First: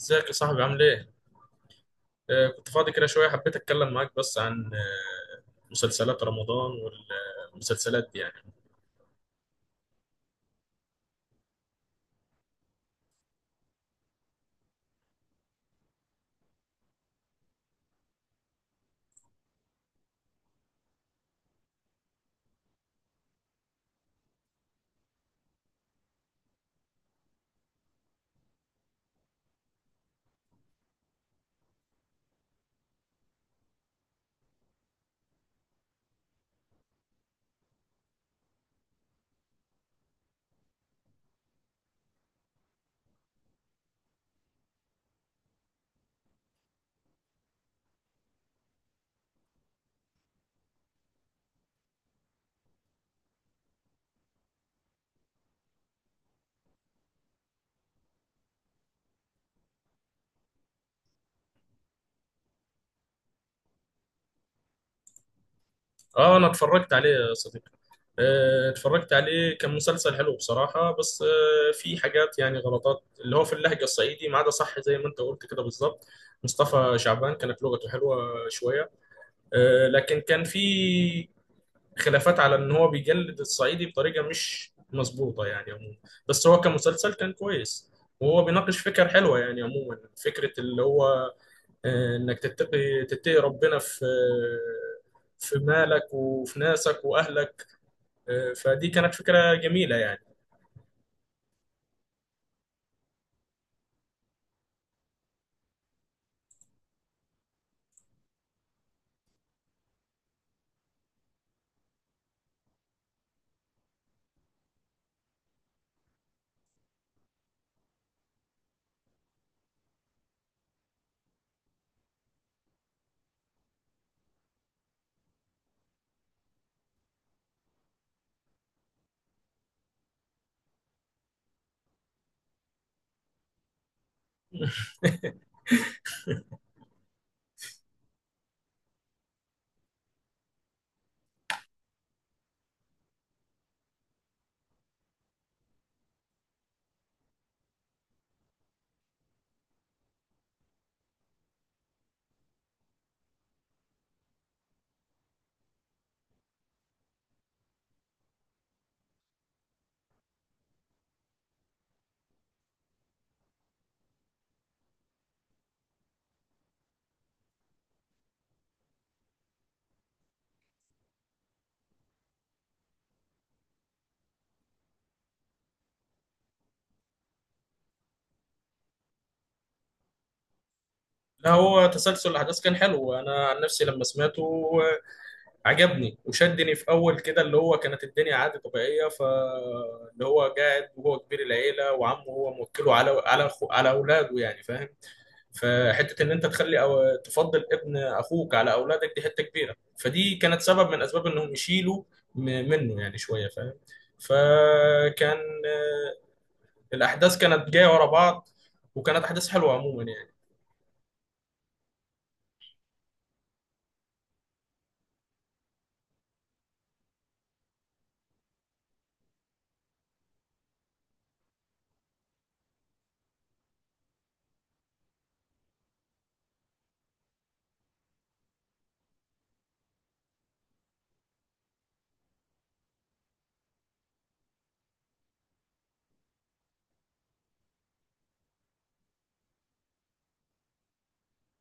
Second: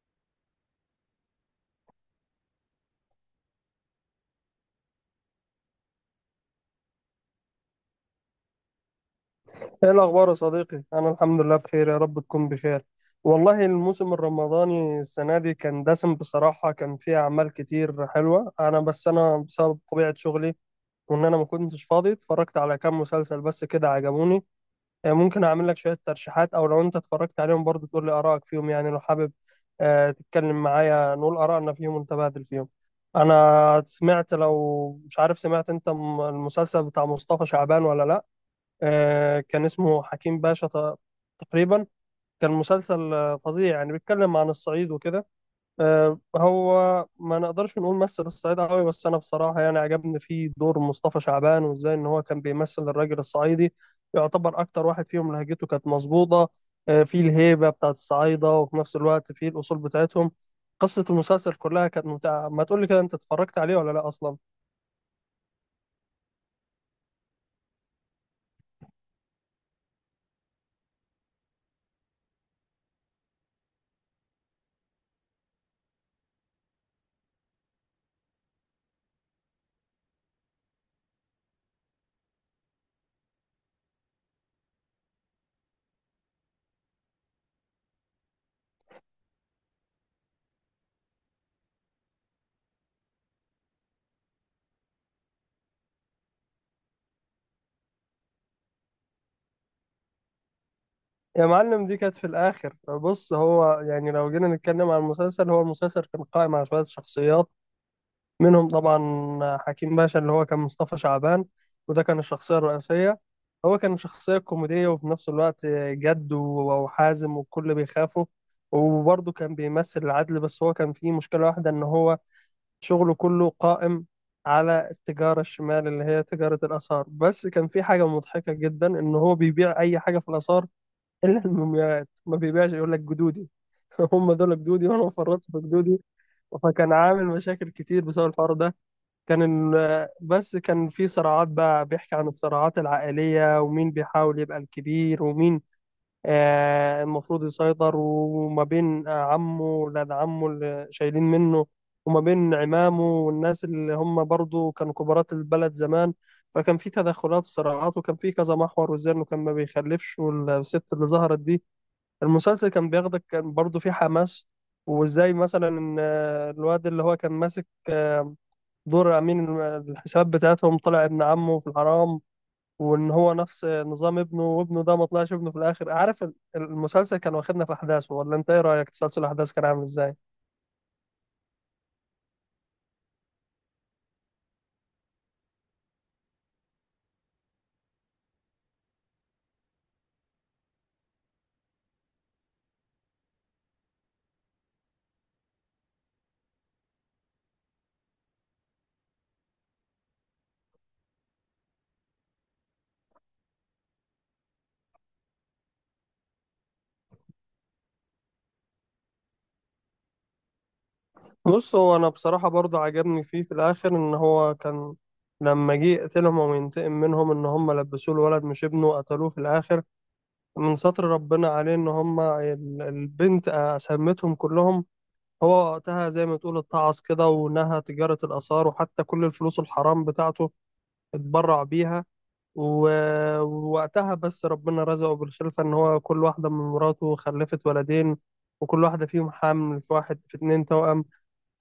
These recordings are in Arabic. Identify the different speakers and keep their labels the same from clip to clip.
Speaker 1: ازيك يا صاحبي؟ عامل ايه؟ كنت فاضي كده شوية، حبيت اتكلم معاك بس عن مسلسلات رمضان والمسلسلات دي يعني.
Speaker 2: ايه الاخبار يا صديقي؟ انا الحمد لله بخير، يا رب تكون بخير. والله الموسم الرمضاني السنه دي كان دسم بصراحه، كان فيه اعمال كتير حلوه. انا بس انا بسبب طبيعه شغلي وان انا ما كنتش فاضي، اتفرجت على كام مسلسل بس كده عجبوني. ممكن اعمل لك شويه ترشيحات، او لو انت اتفرجت عليهم برضو تقول لي ارائك فيهم، يعني لو حابب تتكلم معايا نقول ارائنا فيهم ونتبادل فيهم. انا سمعت، لو مش عارف، سمعت انت المسلسل بتاع مصطفى شعبان ولا لا؟ كان اسمه حكيم باشا تقريبا. كان مسلسل فظيع، يعني بيتكلم عن الصعيد وكده. هو ما نقدرش نقول مثل الصعيد قوي، بس انا بصراحة يعني عجبني فيه دور مصطفى شعبان، وازاي ان هو كان بيمثل الراجل الصعيدي، يعتبر اكتر واحد فيهم لهجته كانت مظبوطة. فيه الهيبة بتاعت الصعايدة، وفي نفس الوقت فيه الاصول بتاعتهم. قصة المسلسل كلها كانت ممتعة. ما تقولي كده، انت اتفرجت عليه ولا لا اصلا؟
Speaker 1: اه، انا اتفرجت عليه يا صديقي. اتفرجت عليه، كان مسلسل حلو بصراحة، بس في حاجات يعني غلطات، اللي هو في اللهجة الصعيدي ما عدا صح زي ما انت قلت كده بالظبط. مصطفى شعبان كانت لغته حلوة شوية. لكن كان في خلافات على ان هو بيجلد الصعيدي بطريقه مش مظبوطه يعني عموما. بس هو كمسلسل كان كويس، وهو بيناقش فكر حلوه يعني عموما. فكره اللي هو، انك تتقي ربنا في، في مالك وفي ناسك واهلك. فدي كانت فكره جميله يعني.
Speaker 2: يا معلم، دي كانت في الآخر. بص هو، يعني لو جينا نتكلم عن المسلسل، هو المسلسل كان قائم على شوية شخصيات، منهم طبعا حكيم باشا اللي هو كان مصطفى شعبان، وده كان الشخصية الرئيسية. هو كان شخصية كوميدية، وفي نفس الوقت جد وحازم والكل بيخافه، وبرضه كان بيمثل العدل. بس هو كان فيه مشكلة واحدة، إن هو شغله كله قائم على التجارة الشمال، اللي هي تجارة الآثار. بس كان في حاجة مضحكة جدا، إن هو بيبيع أي حاجة في الآثار الا المومياوات ما بيبيعش، يقول لك جدودي هم دول جدودي، وانا ما فرطت في جدودي. فكان عامل مشاكل كتير بسبب الحوار ده. كان بس كان في صراعات بقى، بيحكي عن الصراعات العائلية، ومين بيحاول يبقى الكبير، ومين المفروض يسيطر، وما بين عمه ولاد عمه اللي شايلين منه، وما بين عمامه والناس اللي هم برضو كانوا كبارات البلد زمان. فكان في تدخلات وصراعات، وكان في كذا محور، والزن، وكان ما بيخلفش، والست اللي ظهرت دي. المسلسل كان بياخدك، كان برضه فيه حماس. وازاي مثلا ان الواد اللي هو كان ماسك دور امين الحسابات بتاعتهم، طلع ابن عمه في الحرام، وان هو نفس نظام ابنه، وابنه ده ما طلعش ابنه في الاخر. عارف المسلسل كان واخدنا في احداثه ولا انت ايه رايك؟ تسلسل الاحداث كان عامل ازاي؟
Speaker 1: لا، هو تسلسل الاحداث كان حلو، انا عن نفسي لما سمعته آه، عجبني وشدني في اول كده، اللي هو كانت الدنيا عادي طبيعيه، فاللي هو قاعد وهو كبير العيله، وعمه هو موكله على أخو على اولاده يعني، فاهم؟ فحته ان انت تخلي أو تفضل ابن اخوك على اولادك دي حته كبيره، فدي كانت سبب من اسباب انهم يشيلوا م- منه يعني شويه، فاهم؟ فكان، آه، الاحداث كانت جايه ورا بعض، وكانت احداث حلوه عموما يعني.
Speaker 2: بص هو انا بصراحه برضه عجبني فيه في الاخر ان هو كان لما جه يقتلهم وينتقم منهم، ان هم لبسوه الولد مش ابنه، قتلوه في الاخر. من ستر ربنا عليه، ان هم البنت سمتهم كلهم. هو وقتها زي ما تقول اتعظ كده، ونهى تجارة الآثار، وحتى كل الفلوس الحرام بتاعته اتبرع بيها. ووقتها بس ربنا رزقه بالخلفة، ان هو كل واحدة من مراته خلفت ولدين، وكل واحدة فيهم حامل في واحد، في اتنين توأم.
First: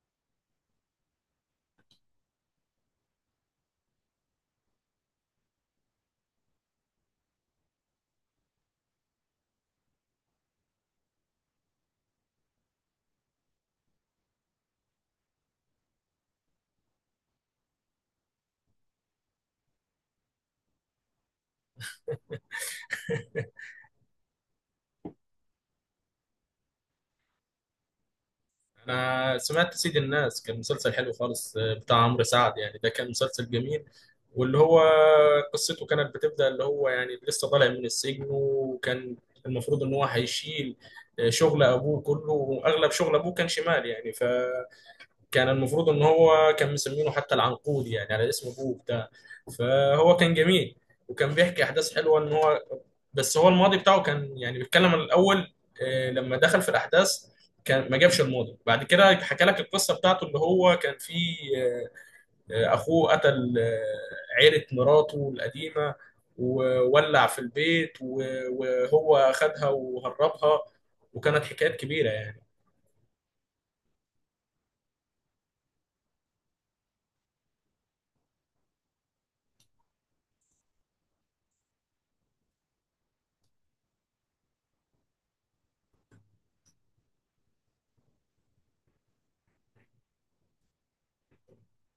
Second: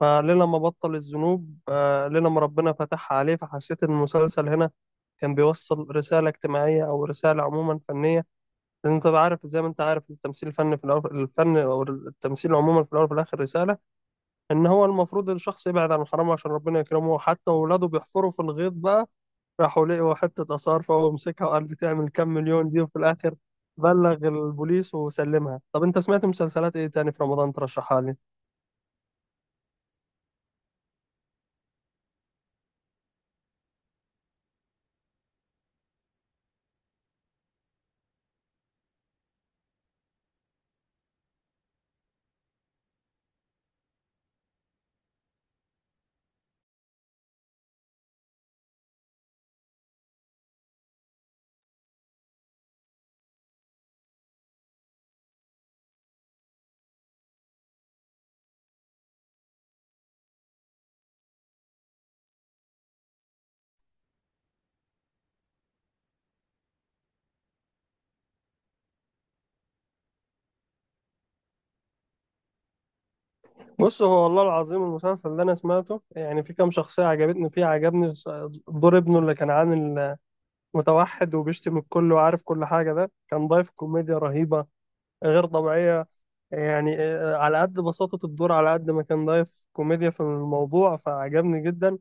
Speaker 2: فليلة ما بطل الذنوب، ليلة ما ربنا فتحها عليه. فحسيت ان المسلسل هنا كان بيوصل رسالة اجتماعية، أو رسالة عموما فنية، لأن أنت بقى عارف زي ما أنت عارف، التمثيل الفني في الأول، الفن أو التمثيل عموما في الأول وفي الآخر رسالة، إن هو المفروض الشخص يبعد عن الحرام عشان ربنا يكرمه. حتى ولاده بيحفروا في الغيط بقى، راحوا لقوا حتة آثار، فهو مسكها وقال دي تعمل كام مليون دي، وفي الآخر بلغ البوليس وسلمها. طب أنت سمعت مسلسلات إيه تاني في رمضان ترشحها لي؟
Speaker 1: انا سمعت سيد الناس، كان مسلسل حلو خالص، بتاع عمرو سعد، يعني ده كان مسلسل جميل. واللي هو قصته كانت بتبدأ، اللي هو يعني لسه طالع من السجن، وكان المفروض ان هو هيشيل شغل ابوه كله، واغلب شغل ابوه كان شمال يعني. فكان المفروض ان هو كان مسمينه حتى العنقود يعني، على اسم ابوه بتاع. فهو كان جميل، وكان بيحكي احداث حلوه ان هو، بس هو الماضي بتاعه كان يعني بيتكلم عن الاول. لما دخل في الاحداث، كان ما جابش الماضي بعد كده، حكى لك القصه بتاعته اللي هو كان فيه، اخوه قتل، عيله مراته القديمه، وولع في البيت، وهو خدها وهربها، وكانت حكايات كبيره.
Speaker 2: بص هو والله العظيم المسلسل اللي أنا سمعته يعني في كام شخصية عجبتني فيه. عجبني دور ابنه اللي كان عامل متوحد وبيشتم الكل وعارف كل حاجة، ده كان ضايف كوميديا رهيبة غير طبيعية. يعني على قد بساطة الدور، على قد ما كان ضايف كوميديا في الموضوع، فعجبني جدا.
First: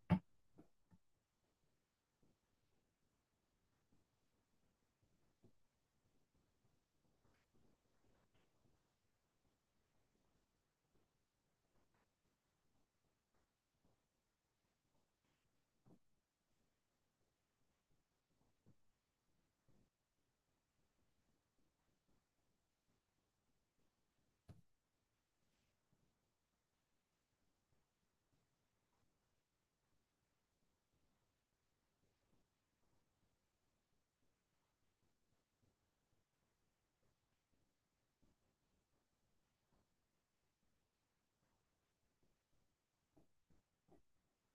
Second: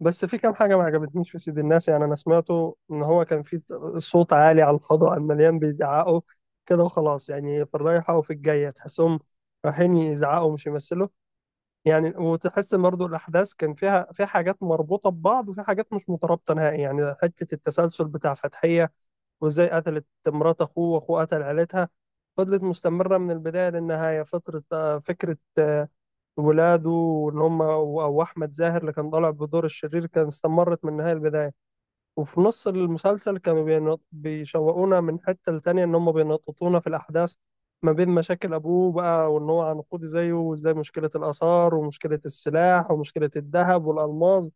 Speaker 2: بس في كام حاجة ما عجبتنيش في سيد الناس، يعني أنا سمعته إن هو كان في صوت عالي على الفضاء، المليان بيزعقوا كده وخلاص، يعني في الرايحة وفي الجاية تحسهم رايحين يزعقوا مش يمثلوا يعني. وتحس إن برضه الأحداث كان فيها في حاجات مربوطة ببعض، وفي حاجات مش مترابطة نهائي. يعني حتة التسلسل بتاع فتحية، وازاي قتلت مرات اخوه، واخوه قتل عيلتها، فضلت مستمرة من البداية للنهاية. فترة فكرة ولاده وإن هم أو أحمد زاهر اللي كان طالع بدور الشرير، كان استمرت من النهاية للبداية. وفي نص المسلسل كانوا بيشوقونا من حتة لتانية، إن هم بينططونا في الأحداث ما بين مشاكل أبوه بقى، وإن هو عنقودي زيه، وإزاي مشكلة الآثار، ومشكلة السلاح، ومشكلة الذهب والألماس،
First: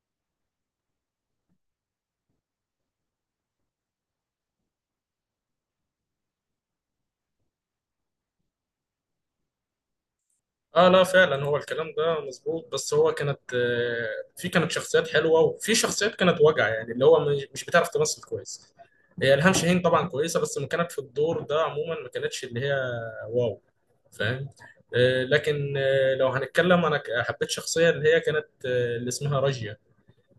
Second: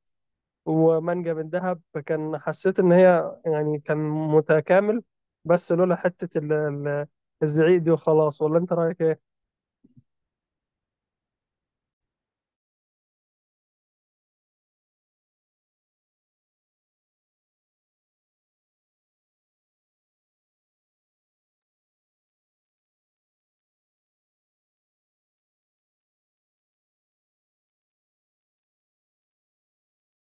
Speaker 2: ومانجا من دهب. فكان حسيت ان هي يعني كان متكامل، بس لولا حته الزعيق دي وخلاص. ولا انت رايك ايه؟
Speaker 1: اه، لا فعلا هو الكلام ده مظبوط. بس هو كانت، في كانت شخصيات حلوه، وفي شخصيات كانت وجع يعني، اللي هو مش بتعرف تمثل كويس. هي الهام شاهين طبعا كويسه، بس ما كانت في الدور ده عموما، ما كانتش اللي هي واو، فاهم؟ لكن، لو هنتكلم، انا حبيت شخصيه اللي هي كانت، اللي اسمها راجيا.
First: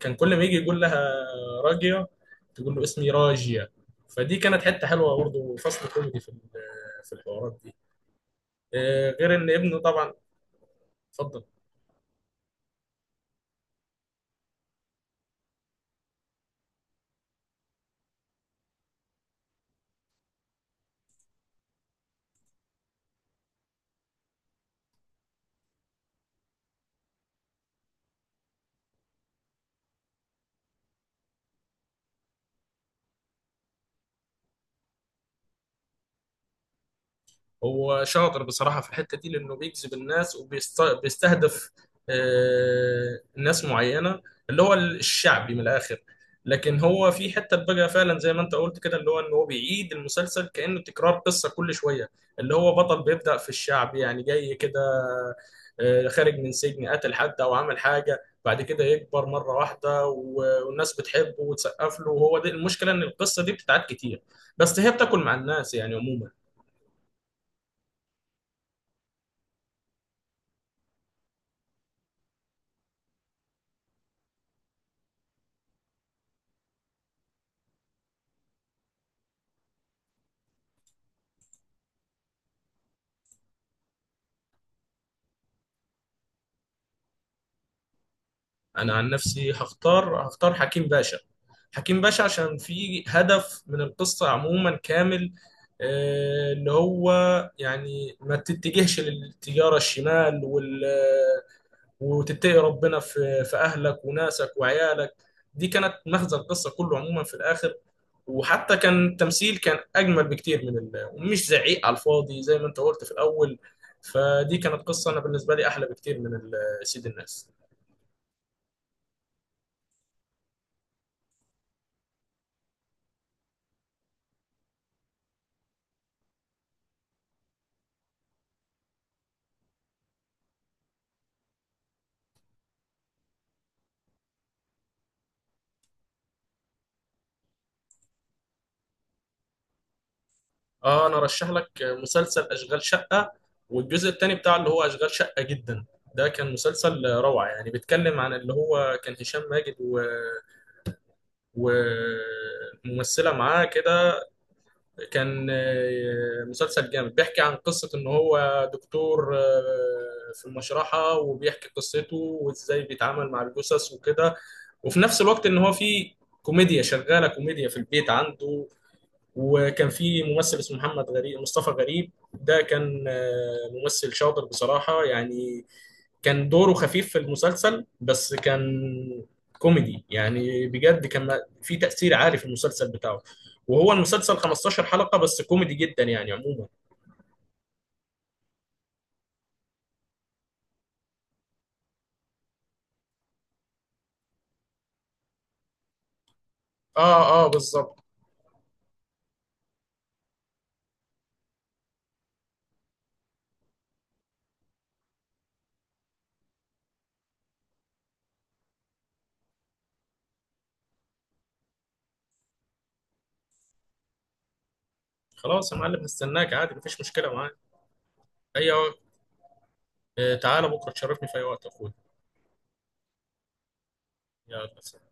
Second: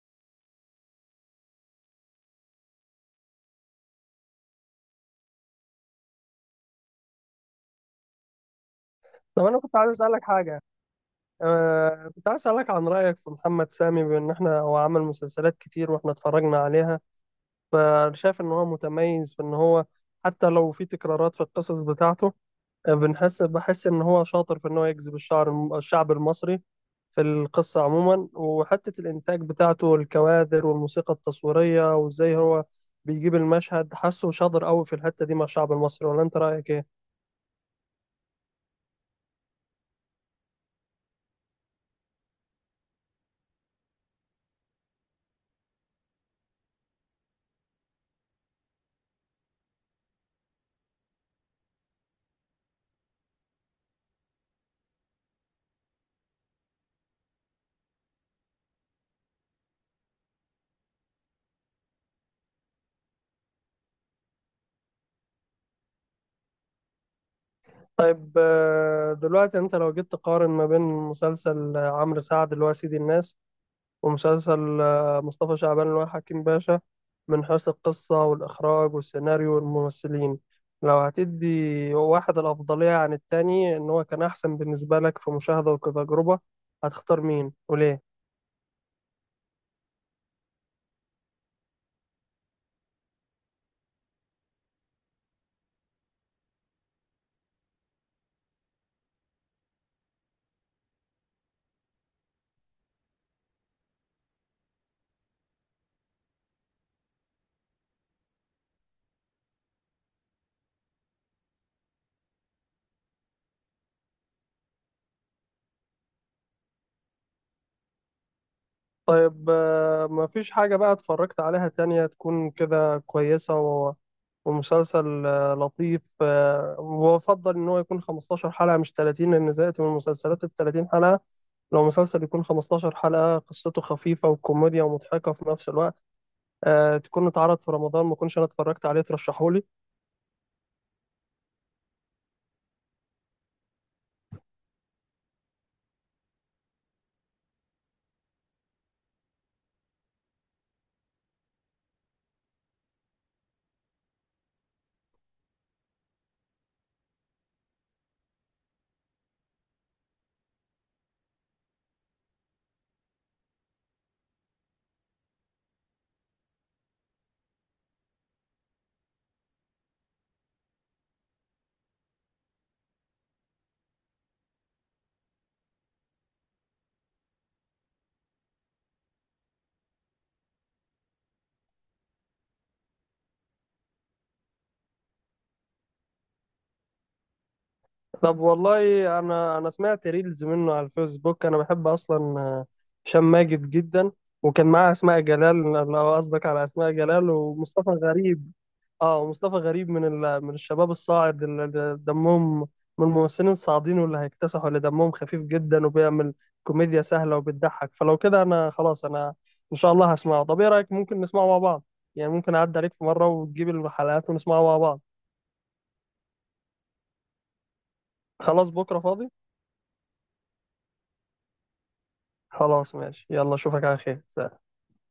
Speaker 1: كان كل ما يجي يقول لها راجيا، تقول له اسمي راجيا. فدي كانت حته حلوه برضه، فصل كوميدي في في الحوارات دي. غير
Speaker 2: طب
Speaker 1: ان
Speaker 2: انا كنت
Speaker 1: ابنه
Speaker 2: عايز
Speaker 1: طبعا.
Speaker 2: اسالك حاجه.
Speaker 1: اتفضل.
Speaker 2: كنت عايز اسالك عن رايك في محمد سامي. بان احنا هو عمل مسلسلات كتير واحنا اتفرجنا عليها، فشايف ان هو متميز في ان هو حتى لو في تكرارات في القصص بتاعته، بحس ان هو شاطر في ان هو يجذب الشعب المصري في القصة عموما. وحتة الانتاج بتاعته، الكوادر والموسيقى التصويرية، وازاي هو بيجيب المشهد، حاسه شاطر قوي في الحتة دي مع الشعب المصري. ولا انت رأيك ايه؟
Speaker 1: هو شاطر بصراحة في الحتة دي، لأنه بيجذب الناس وبيستهدف ناس معينة، اللي هو الشعبي من الآخر. لكن هو في حتة بقى فعلا زي ما أنت قلت كده، اللي هو إن هو بيعيد المسلسل كأنه تكرار قصة كل شوية. اللي هو بطل بيبدأ في الشعب يعني، جاي كده، خارج من سجن، قتل حد أو عمل حاجة، بعد كده يكبر مرة واحدة، والناس بتحبه وتسقف له، وهو دي المشكلة، إن القصة دي بتتعاد كتير، بس هي بتاكل مع الناس يعني عموما.
Speaker 2: طيب، دلوقتي انت لو جيت تقارن ما بين مسلسل عمرو سعد اللي هو سيدي الناس، ومسلسل مصطفى شعبان اللي هو حكيم باشا، من حيث القصة والإخراج والسيناريو والممثلين، لو هتدي واحد الأفضلية عن التاني، إن هو كان أحسن بالنسبة لك في مشاهدة وكتجربة، هتختار مين وليه؟
Speaker 1: انا عن نفسي هختار حكيم باشا. حكيم باشا عشان في هدف من القصة عموما كامل، اللي هو يعني ما تتجهش للتجارة الشمال وتتقي ربنا في في اهلك وناسك وعيالك. دي كانت مغزى القصة كله عموما في الاخر. وحتى كان التمثيل كان اجمل بكتير من ومش زعيق على الفاضي زي ما انت قلت في الاول. فدي كانت قصة انا بالنسبة لي احلى بكتير من سيد الناس.
Speaker 2: طيب، مفيش حاجة بقى اتفرجت عليها تانية تكون كده كويسة ومسلسل لطيف وأفضل إن هو يكون 15 حلقة مش 30، لأن زهقت من المسلسلات ال 30 حلقة. لو مسلسل يكون 15 حلقة قصته خفيفة وكوميديا ومضحكة في نفس الوقت، تكون اتعرض في رمضان، ما كنتش انا اتفرجت عليه، ترشحولي.
Speaker 1: اه، انا ارشح لك مسلسل اشغال شقه، والجزء الثاني بتاع اللي هو اشغال شقه جدا. ده كان مسلسل روعه يعني، بيتكلم عن اللي هو كان هشام ماجد وممثله معاه كده. كان، مسلسل جامد بيحكي عن قصه ان هو دكتور، في المشرحه، وبيحكي قصته وازاي بيتعامل مع الجثث وكده. وفي نفس الوقت ان هو في كوميديا شغاله، كوميديا في البيت عنده. وكان في ممثل اسمه محمد غريب، مصطفى غريب، ده كان، ممثل شاطر بصراحة يعني. كان دوره خفيف في المسلسل، بس كان كوميدي يعني بجد. كان في تأثير عالي في المسلسل بتاعه. وهو المسلسل 15 حلقة بس، كوميدي جدا يعني عموما.
Speaker 2: طب والله، انا سمعت ريلز منه على الفيسبوك. انا بحب اصلا هشام ماجد جدا، وكان معاه اسماء جلال، لو قصدك على اسماء
Speaker 1: اه
Speaker 2: جلال
Speaker 1: اه
Speaker 2: ومصطفى
Speaker 1: بالظبط.
Speaker 2: غريب. اه، ومصطفى غريب من من الشباب الصاعد اللي دمهم من الممثلين الصاعدين واللي هيكتسحوا، اللي دمهم خفيف جدا وبيعمل كوميديا سهلة وبتضحك. فلو كده انا خلاص، انا ان شاء الله هسمعه. طب ايه رأيك ممكن نسمعه مع بعض؟ يعني ممكن اعدي عليك في مرة وتجيب الحلقات ونسمعه مع بعض.
Speaker 1: خلاص يا معلم، هستناك عادي مفيش مشكلة معاك،
Speaker 2: خلاص
Speaker 1: اي وقت.
Speaker 2: بكرة فاضي.
Speaker 1: تعالى بكرة تشرفني في اي وقت يا اخويا.
Speaker 2: خلاص ماشي، يلا اشوفك على خير.
Speaker 1: يلا سلام.